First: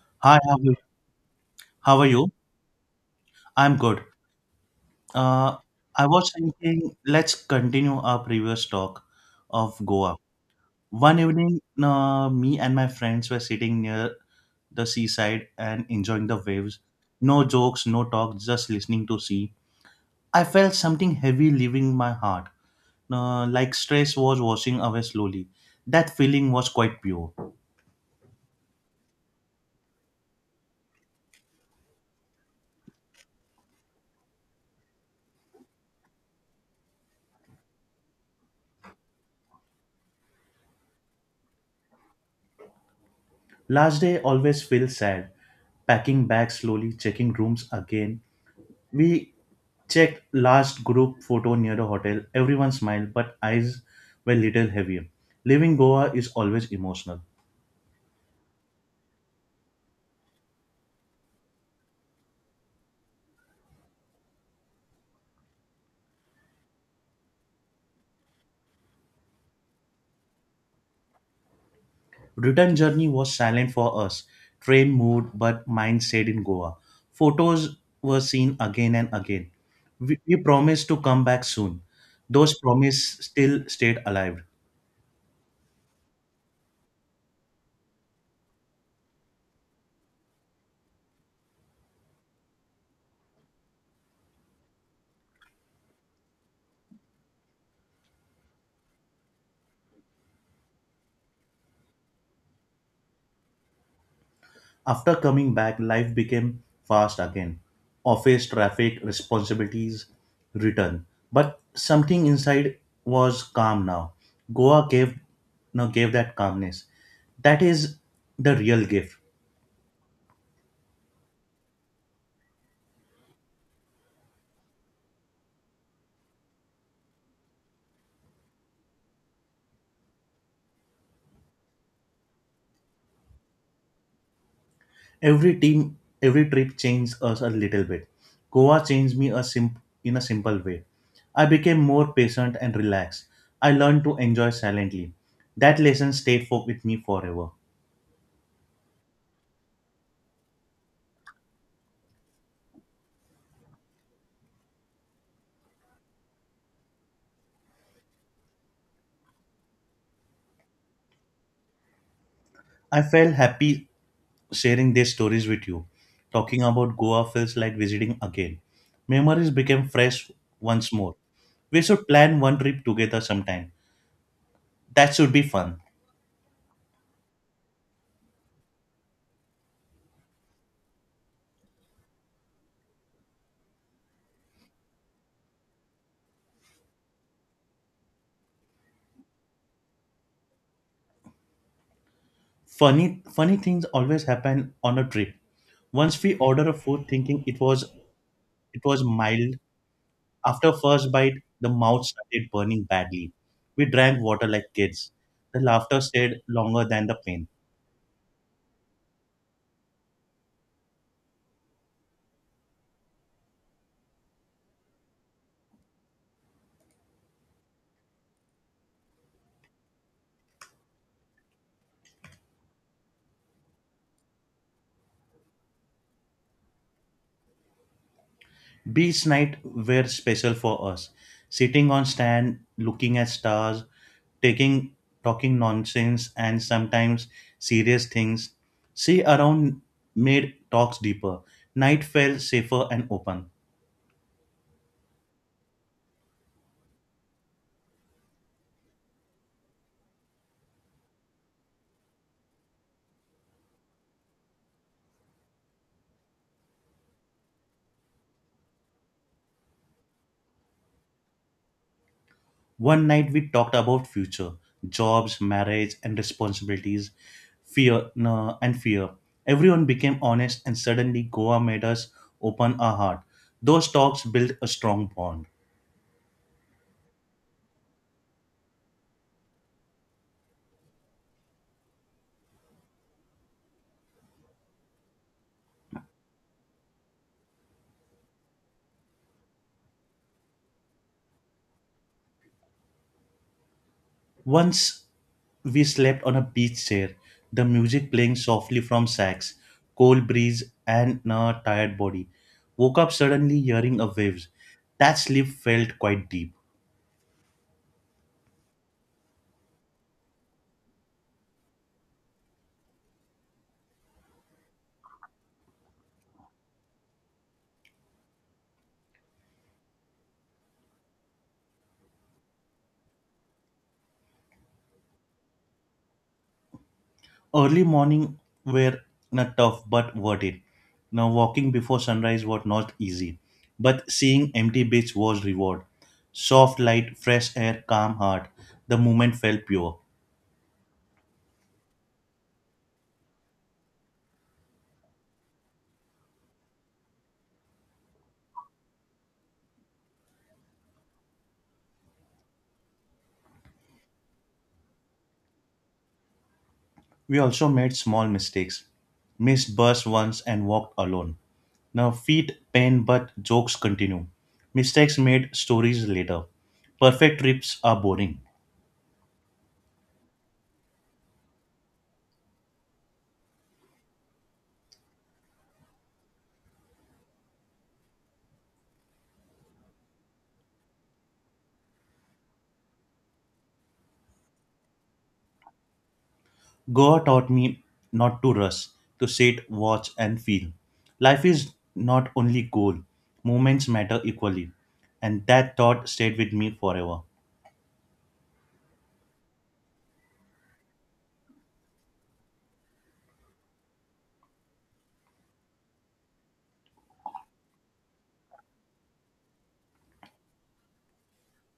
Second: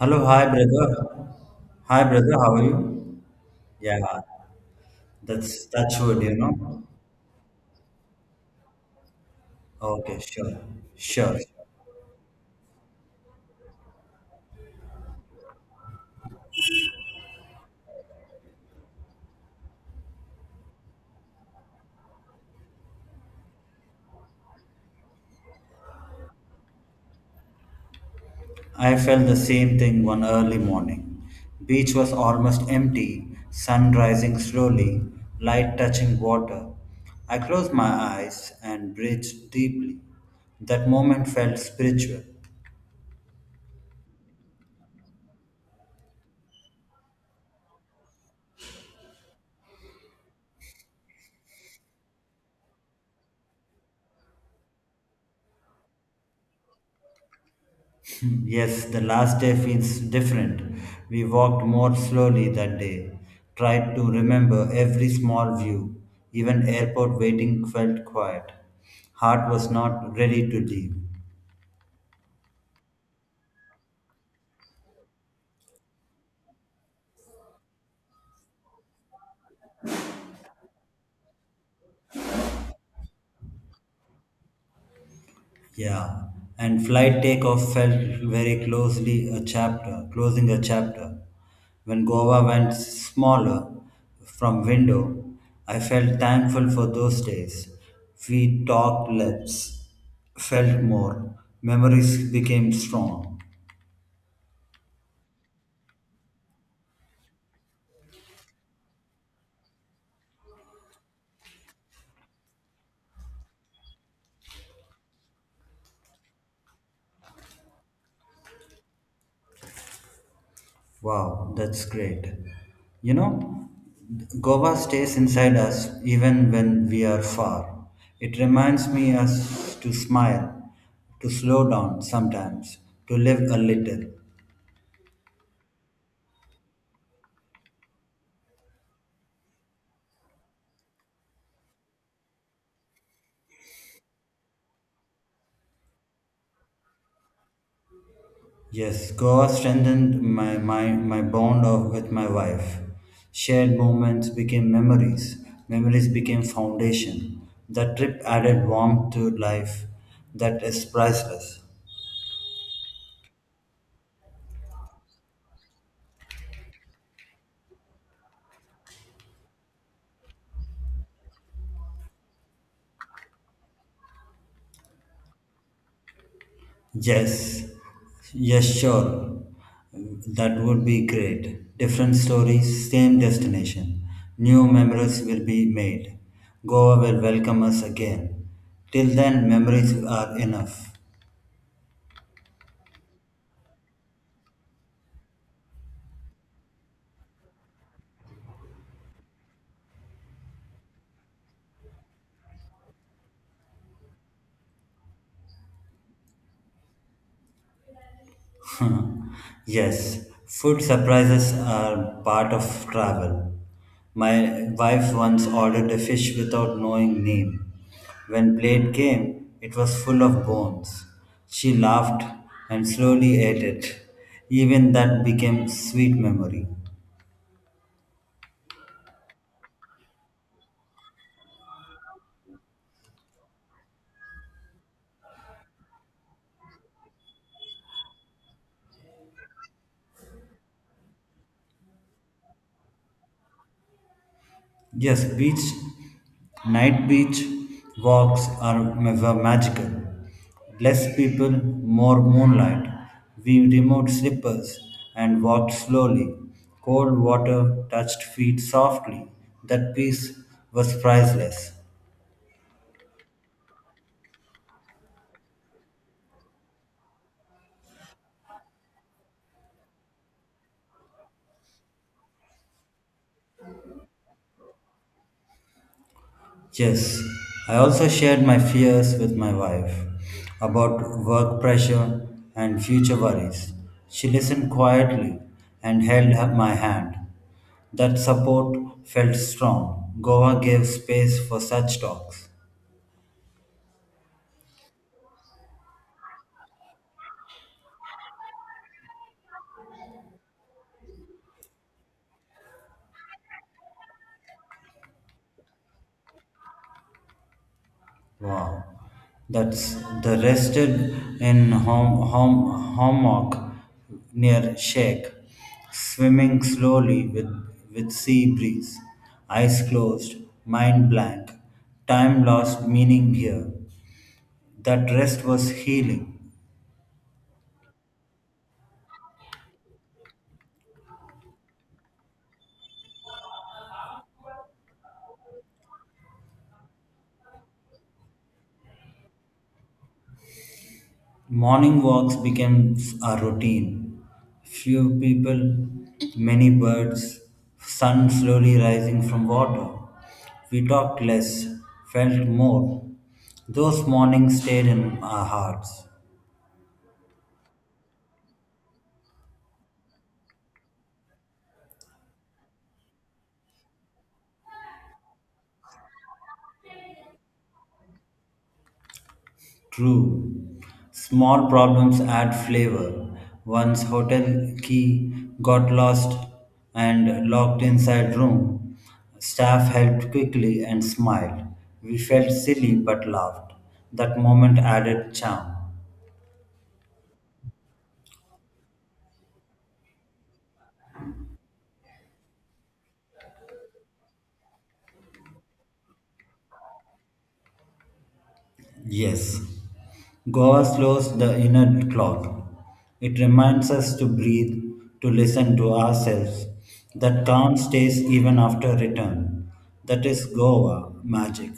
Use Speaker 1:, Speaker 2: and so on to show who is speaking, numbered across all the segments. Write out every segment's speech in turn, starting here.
Speaker 1: Hello,
Speaker 2: Hi,
Speaker 1: hi
Speaker 2: how are you?
Speaker 1: brother.
Speaker 2: How
Speaker 1: Hi
Speaker 2: are you?
Speaker 1: brother, how are you?
Speaker 2: I'm
Speaker 1: Yeah,
Speaker 2: good. Uh,
Speaker 1: that's
Speaker 2: I
Speaker 1: good,
Speaker 2: was
Speaker 1: you know.
Speaker 2: thinking, let's continue our previous talk of Goa.
Speaker 1: Okay, sure,
Speaker 2: One
Speaker 1: sure.
Speaker 2: evening, me and my friends were sitting near the seaside and enjoying the waves. No jokes, no talk, just listening to sea. I felt something heavy leaving my heart, like stress was washing away slowly. That feeling was quite pure.
Speaker 1: I felt the same thing one early morning. Beach was almost empty, sun rising slowly, light touching water. I closed my eyes and breathed deeply. That moment felt spiritual.
Speaker 2: Last day always feels sad, packing bags slowly, checking rooms again. We checked last group photo near the hotel. Everyone smiled, but eyes were little heavier. Leaving Goa is always emotional.
Speaker 1: Yes, the last day feels different. We walked more slowly that day, tried to remember every small view. Even airport waiting felt quiet. Heart was not ready to leave.
Speaker 2: Return journey was silent for us. Train moved, but mind stayed in Goa. Photos were seen again and again. We promised to come back soon. Those promises still stayed alive.
Speaker 1: Yeah, and flight takeoff felt very closely a chapter, closing a chapter. When Goa went smaller from window, I felt thankful for those days. We talked less, felt more. Memories became strong.
Speaker 2: After coming back, life became fast again. Office, traffic, responsibilities return. But something inside was calm now. Goa gave now gave that calmness. That is the real gift.
Speaker 1: Wow, that's great. You know, Goa stays inside us even when we are far. It reminds me us to smile, to slow down sometimes, to live a little.
Speaker 2: Every team, every trip changed us a little bit. Goa changed me in a simple way. I became more patient and relaxed. I learned to enjoy silently. That lesson stayed for, with me forever.
Speaker 1: Yes, Goa strengthened my bond of, with my wife. Shared moments became memories. Memories became foundation. That trip added warmth to life that is priceless.
Speaker 2: I felt happy sharing their stories with you. Talking about Goa feels like visiting again. Memories became fresh once more. We should plan one trip together sometime. That should be fun.
Speaker 1: Yes, yes, sure. That would be great. Different stories, same destination. New memories will be made. Goa will welcome us again. Till then, memories are enough.
Speaker 2: Funny things always happen on a trip. Once we order a food thinking it was mild, after first bite the mouth started burning badly. We drank water like kids. The laughter stayed longer than the pain.
Speaker 1: yes, food surprises are part of travel. My wife once ordered a fish without knowing name. When plate came, it was full of bones. She laughed and slowly ate it. Even that became sweet memory.
Speaker 2: Beach night were special for us. Sitting on stand, looking at stars, taking talking nonsense and sometimes serious things. See around made talks deeper. Night felt safer and open.
Speaker 1: Yes, beach, night beach walks were magical. Less people, more moonlight. We removed slippers and walked slowly. Cold water touched feet softly. That peace was priceless.
Speaker 2: One night we talked about future, jobs, marriage and responsibilities, fear no, and fear. Everyone became honest and suddenly Goa made us open our heart. Those talks built a strong bond.
Speaker 1: Yes, I also shared my fears with my wife about work pressure and future worries. She listened quietly and my hand. That support felt strong. Goa gave space for such talks.
Speaker 2: Once we slept on a beach chair, the music playing softly from sax, cold breeze, and a tired body. Woke up suddenly hearing a waves. That sleep felt quite deep.
Speaker 1: Wow, that's the rested in hammock near shake, swimming slowly with sea breeze, eyes closed, mind blank, time lost meaning here. That rest was healing.
Speaker 2: Early morning were not tough but worth it. Now walking before sunrise was not easy, but seeing empty beach was reward. Soft light, fresh air, calm heart. The moment felt pure.
Speaker 1: Morning walks became a routine. Few people, many birds, sun slowly rising from water. We talked less, felt more. Those mornings stayed in our hearts.
Speaker 2: We also made small mistakes, missed bus once and walked alone. Now feet pain, but jokes continue. Mistakes made stories later. Perfect trips are boring.
Speaker 1: True. Small problems add flavor. Once hotel key got lost and locked inside room. Staff helped quickly and smiled. We felt silly but laughed. That moment added charm.
Speaker 2: Goa taught me not to rush, to sit, watch, and feel. Life is not only goal, moments matter equally. And that thought stayed with me forever.
Speaker 1: Yes. Goa slows the inner clock. It reminds us to breathe, to listen to ourselves. That calm stays even after return. That is Goa magic.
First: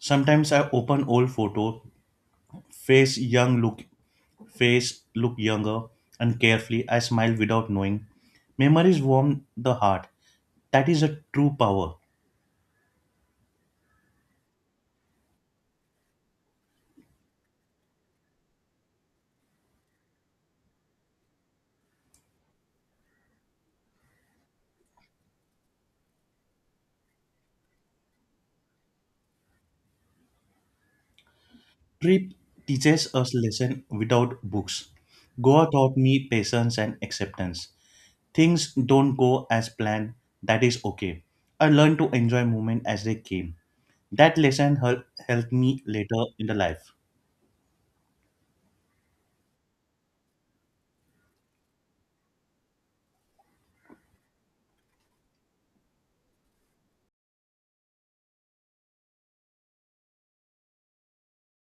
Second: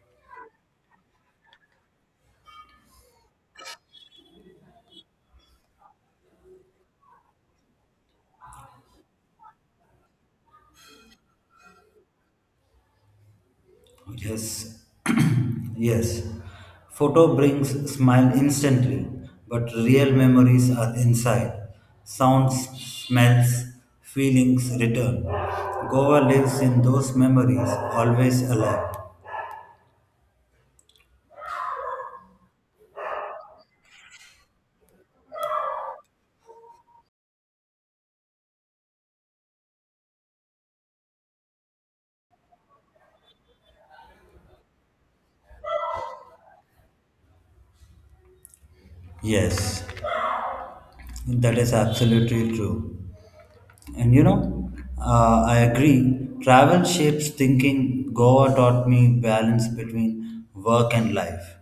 Speaker 2: Sometimes I open old photo, face young look face looked younger and carefully. I smiled without knowing. Memories warm the heart. That is a true power.
Speaker 1: Yes, yes. Photo brings smile instantly, but real memories are inside. Sounds, smells, feelings return. Goa lives in those memories, always alive.
Speaker 2: Trip teaches us lesson without books. Goa taught me patience and acceptance. Things don't go as planned. That is okay. I learned to enjoy moment as they came. That lesson helped me later in the life.
Speaker 1: Yes, that is absolutely true. And you know, I agree. Travel shapes thinking. Goa taught me balance between work and life.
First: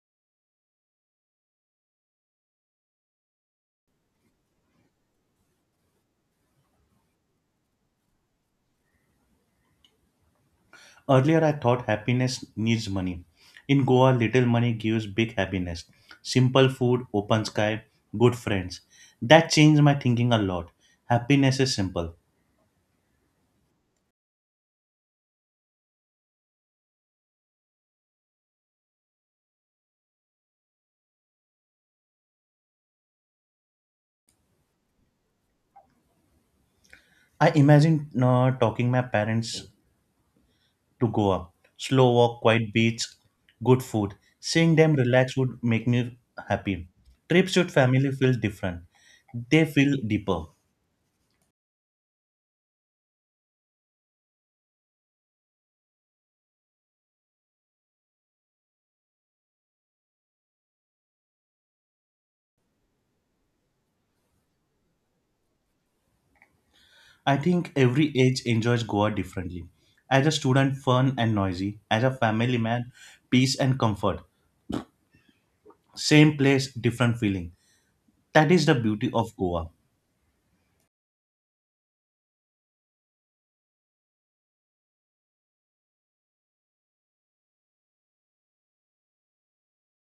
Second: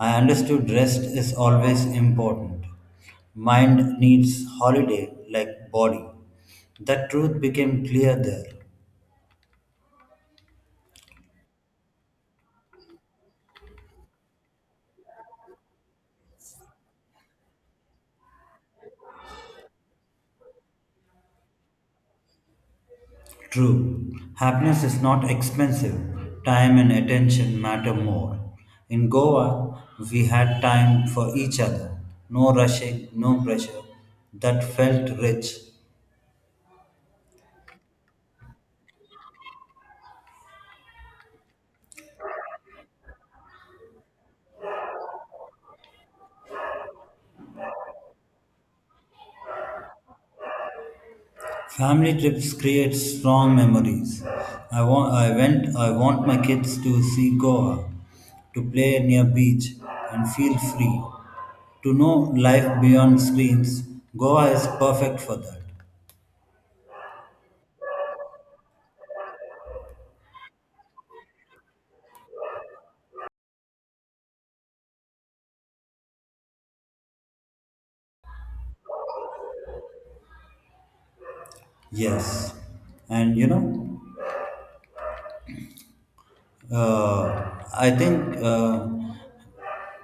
Speaker 1: I understood rest is always important. Mind needs holiday like body. That truth became clear there.
Speaker 2: Earlier, I thought happiness needs money. In Goa, little money gives big happiness. Simple food, open sky, good friends. That changed my thinking a lot. Happiness is simple.
Speaker 1: True, happiness is not expensive. Time and attention matter more. In Goa, we had time for each other. No rushing, no pressure. That felt rich.
Speaker 2: I imagine talking my parents to Goa. Slow walk, quiet beach, good food. Seeing them relax would make me happy. Trips with family feel different. They feel deeper.
Speaker 1: Family trips create strong memories. I want, I went, I want my kids to see Goa, to play near beach, and feel free. To know life beyond screens, Goa is perfect for that.
Speaker 2: I think every age enjoys Goa differently. As a student, fun and noisy. As a family man, peace and comfort. Same place, different feeling. That is the beauty of Goa.
Speaker 1: Yes, and you know, I think.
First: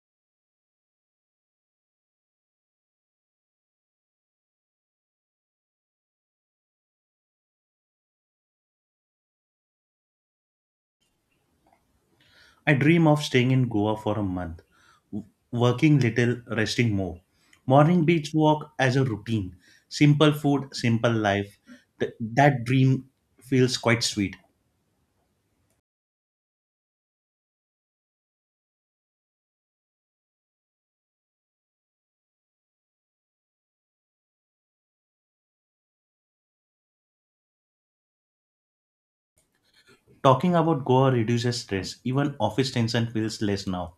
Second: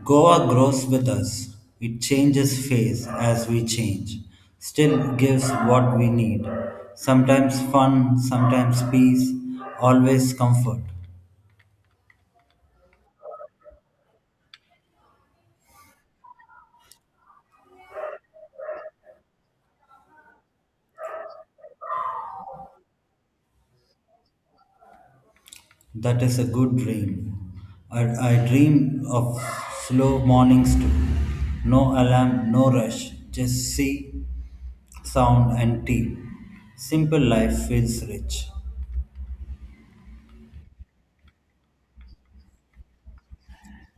Speaker 1: Goa grows with us. It changes phase as we change, still gives what we need. Sometimes fun, sometimes peace, always comfort.
Speaker 2: I dream of staying in Goa for a month, working little, resting more. Morning beach walk as a routine. Simple food, simple life. That dream feels quite sweet.
Speaker 1: That is a good dream. I, I dream of slow mornings too. No alarm, no rush, just sea, sound, and tea. Simple life feels rich.
Speaker 2: Talking about Goa reduces stress. Even office tension feels less now.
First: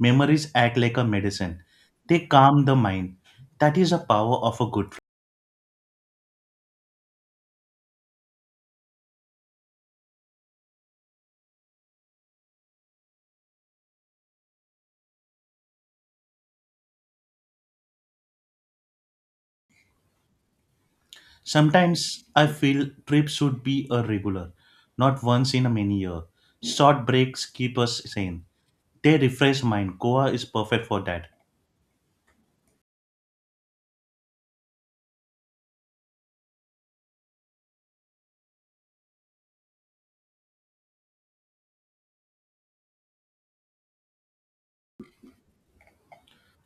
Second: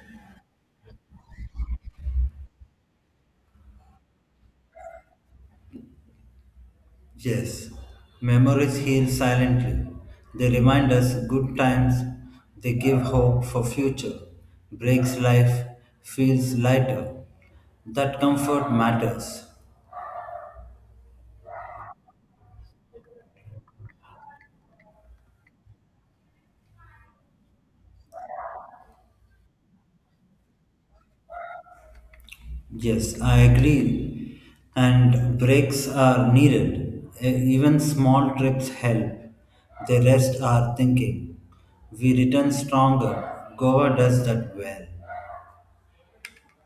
Speaker 2: Memories act like a medicine. They calm the mind. That is the power of a good. Friend.
Speaker 1: Yes, memories heal silently. They remind us good times, they give hope for future, breaks life, feels lighter. That comfort matters.
Speaker 2: Sometimes I feel trips should be a regular, not once in a many year. Short breaks keep us sane. They refresh mind. Goa is perfect for that.
Speaker 1: Yes, I agree. And breaks are needed. Even small trips help. They rest our thinking. We return stronger. Goa does that well.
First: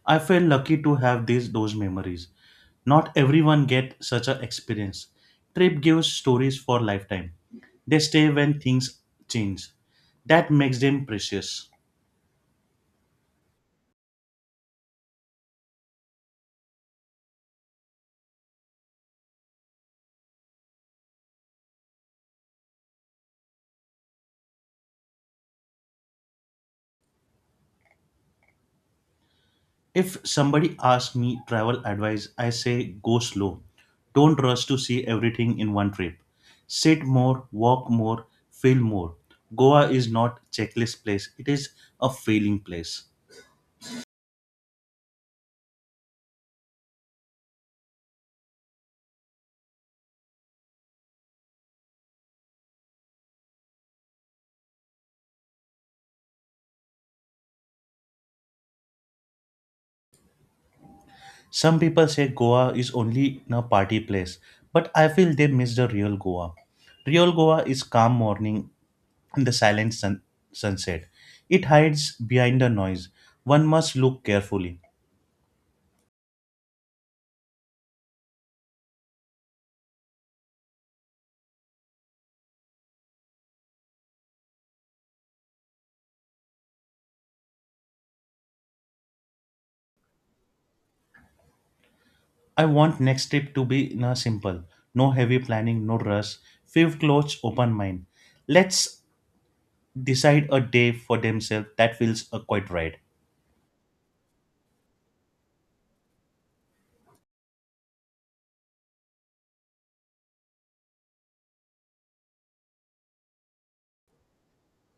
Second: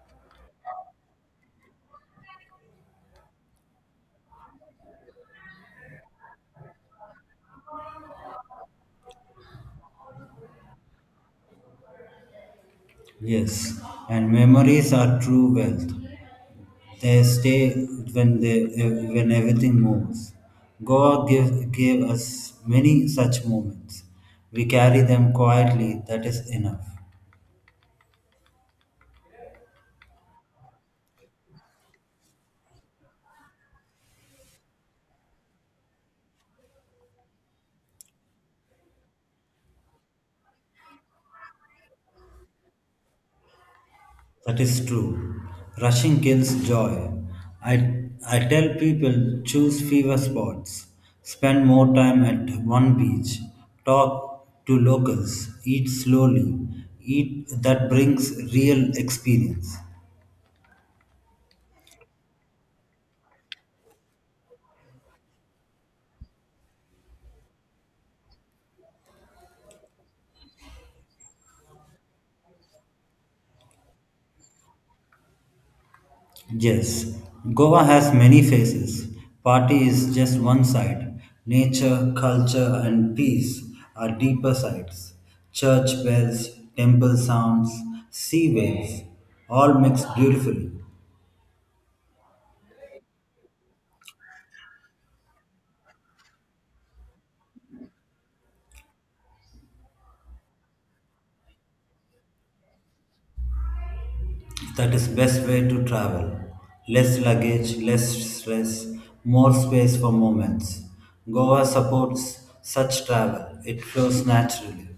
Speaker 2: I feel lucky to have these those memories. Not everyone get such an experience. Trip gives stories for lifetime. They stay when things change. That makes them precious.
Speaker 1: Yes, and memories are true wealth. They stay when they when everything moves. God give gave us many such moments. We carry them quietly. That is enough.
Speaker 2: If somebody asks me travel advice, I say go slow. Don't rush to see everything in one trip. Sit more, walk more, feel more. Goa is not checklist place. It is a feeling place.
Speaker 1: That is true. Rushing kills joy. I tell people choose fever spots. Spend more time at one beach. Talk to locals. Eat slowly. Eat that brings real experience.
Speaker 2: Some people say Goa is only a party place, but I feel they miss the real Goa. Real Goa is calm morning and the sunset. It hides behind the noise. One must look carefully.
Speaker 1: Yes, Goa has many faces. Party is just one side. Nature, culture, and peace are deeper sides. Church bells, temple sounds, sea waves, all mixed beautifully.
Speaker 2: I want next trip to be na simple, no heavy planning, no rush, few clothes, open mind. Let's decide a day for themselves that feels quite right.
Speaker 1: That is best way to travel. Less luggage, less stress, more space for moments. Goa supports such travel. It flows naturally.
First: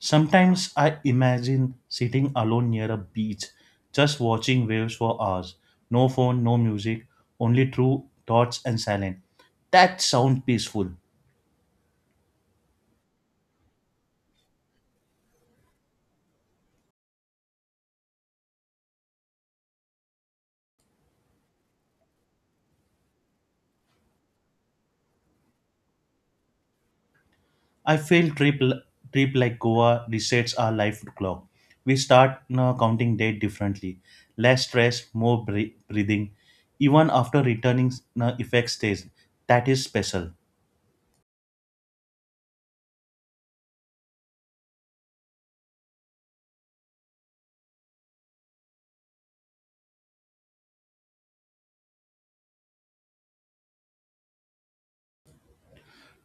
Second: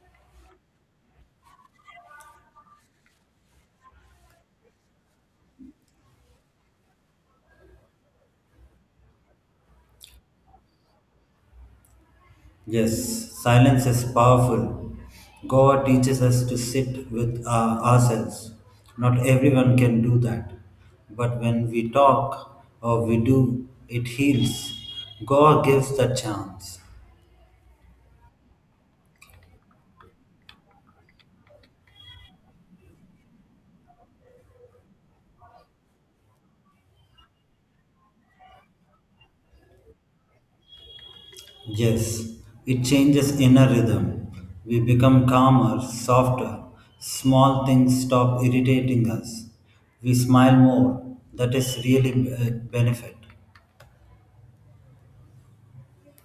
Speaker 2: Sometimes I imagine sitting alone near a beach, just watching waves for hours. No phone, no music, only true thoughts and silence. That sound peaceful.
Speaker 1: Yes, silence is powerful. Goa teaches us to sit with ourselves. Not everyone can do that. But when we talk or we do, it heals. Goa gives the chance.
Speaker 2: I feel trip like Goa resets our life clock. We start now counting day differently. Less stress, more breathing. Even after returning, now effect stays. That is special.
Speaker 1: Yes, it changes inner rhythm. We become calmer, softer. Small things stop irritating us. We smile more. That is really a benefit.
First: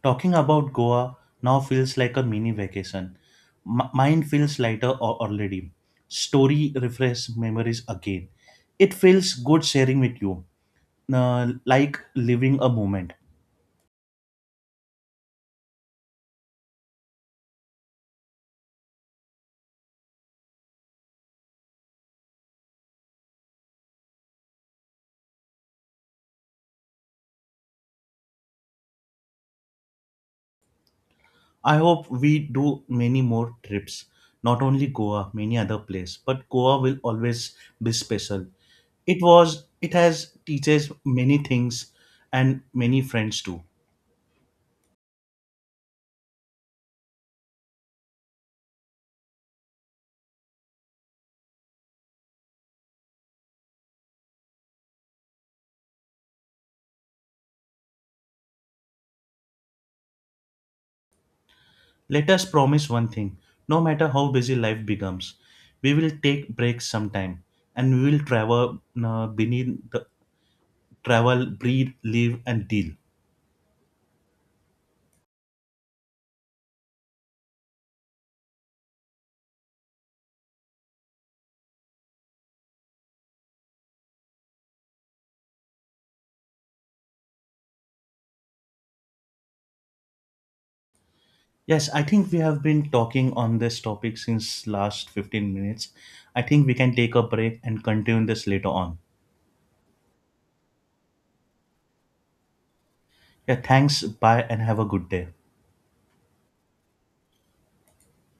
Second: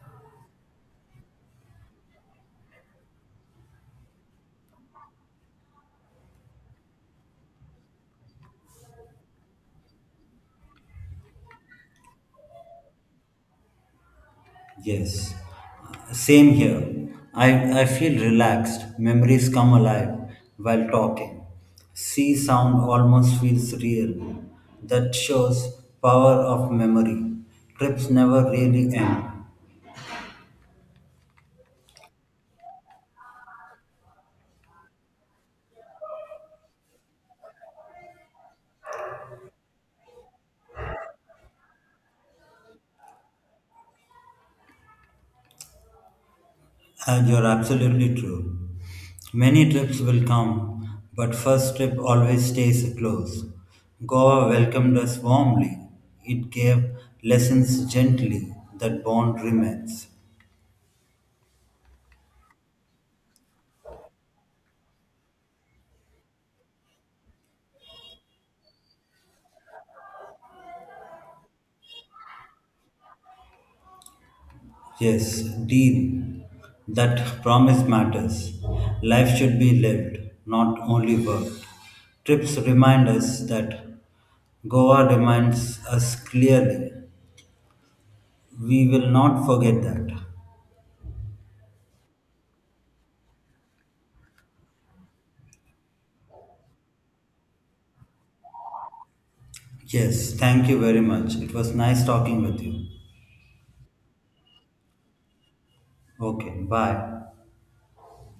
Speaker 2: Talking about Goa now feels like a mini vacation. Mine feels lighter already. Story refresh memories again. It feels good sharing with you, like living a moment.
Speaker 1: Yes, same here. I feel relaxed. Memories come alive while talking. Sea sound almost feels real. That shows power of memory. Trips never really end.
Speaker 2: I hope we do many more trips. Not only Goa, many other places, but Goa will always be special. It has teaches many things and many friends too.
Speaker 1: And you're absolutely true. Many trips will come, but first trip always stays close. Goa welcomed us warmly. It gave lessons gently. That bond remains.
Speaker 2: Let us promise one thing no matter how busy life becomes, we will take breaks sometime and we will travel beneath the travel, breathe, live, and deal.
Speaker 1: Yes, deal. That promise matters. Life should be lived, not only worked. Trips remind us that Goa reminds us clearly. We will not forget that.
Speaker 2: Yes, I think we have been talking on this topic since last 15 minutes. I think we can take a break and continue this later on.
Speaker 1: Yes, thank you very much. It was nice talking with you.
Speaker 2: Yeah, thanks. Bye and have a good day.
Speaker 1: Okay, bye.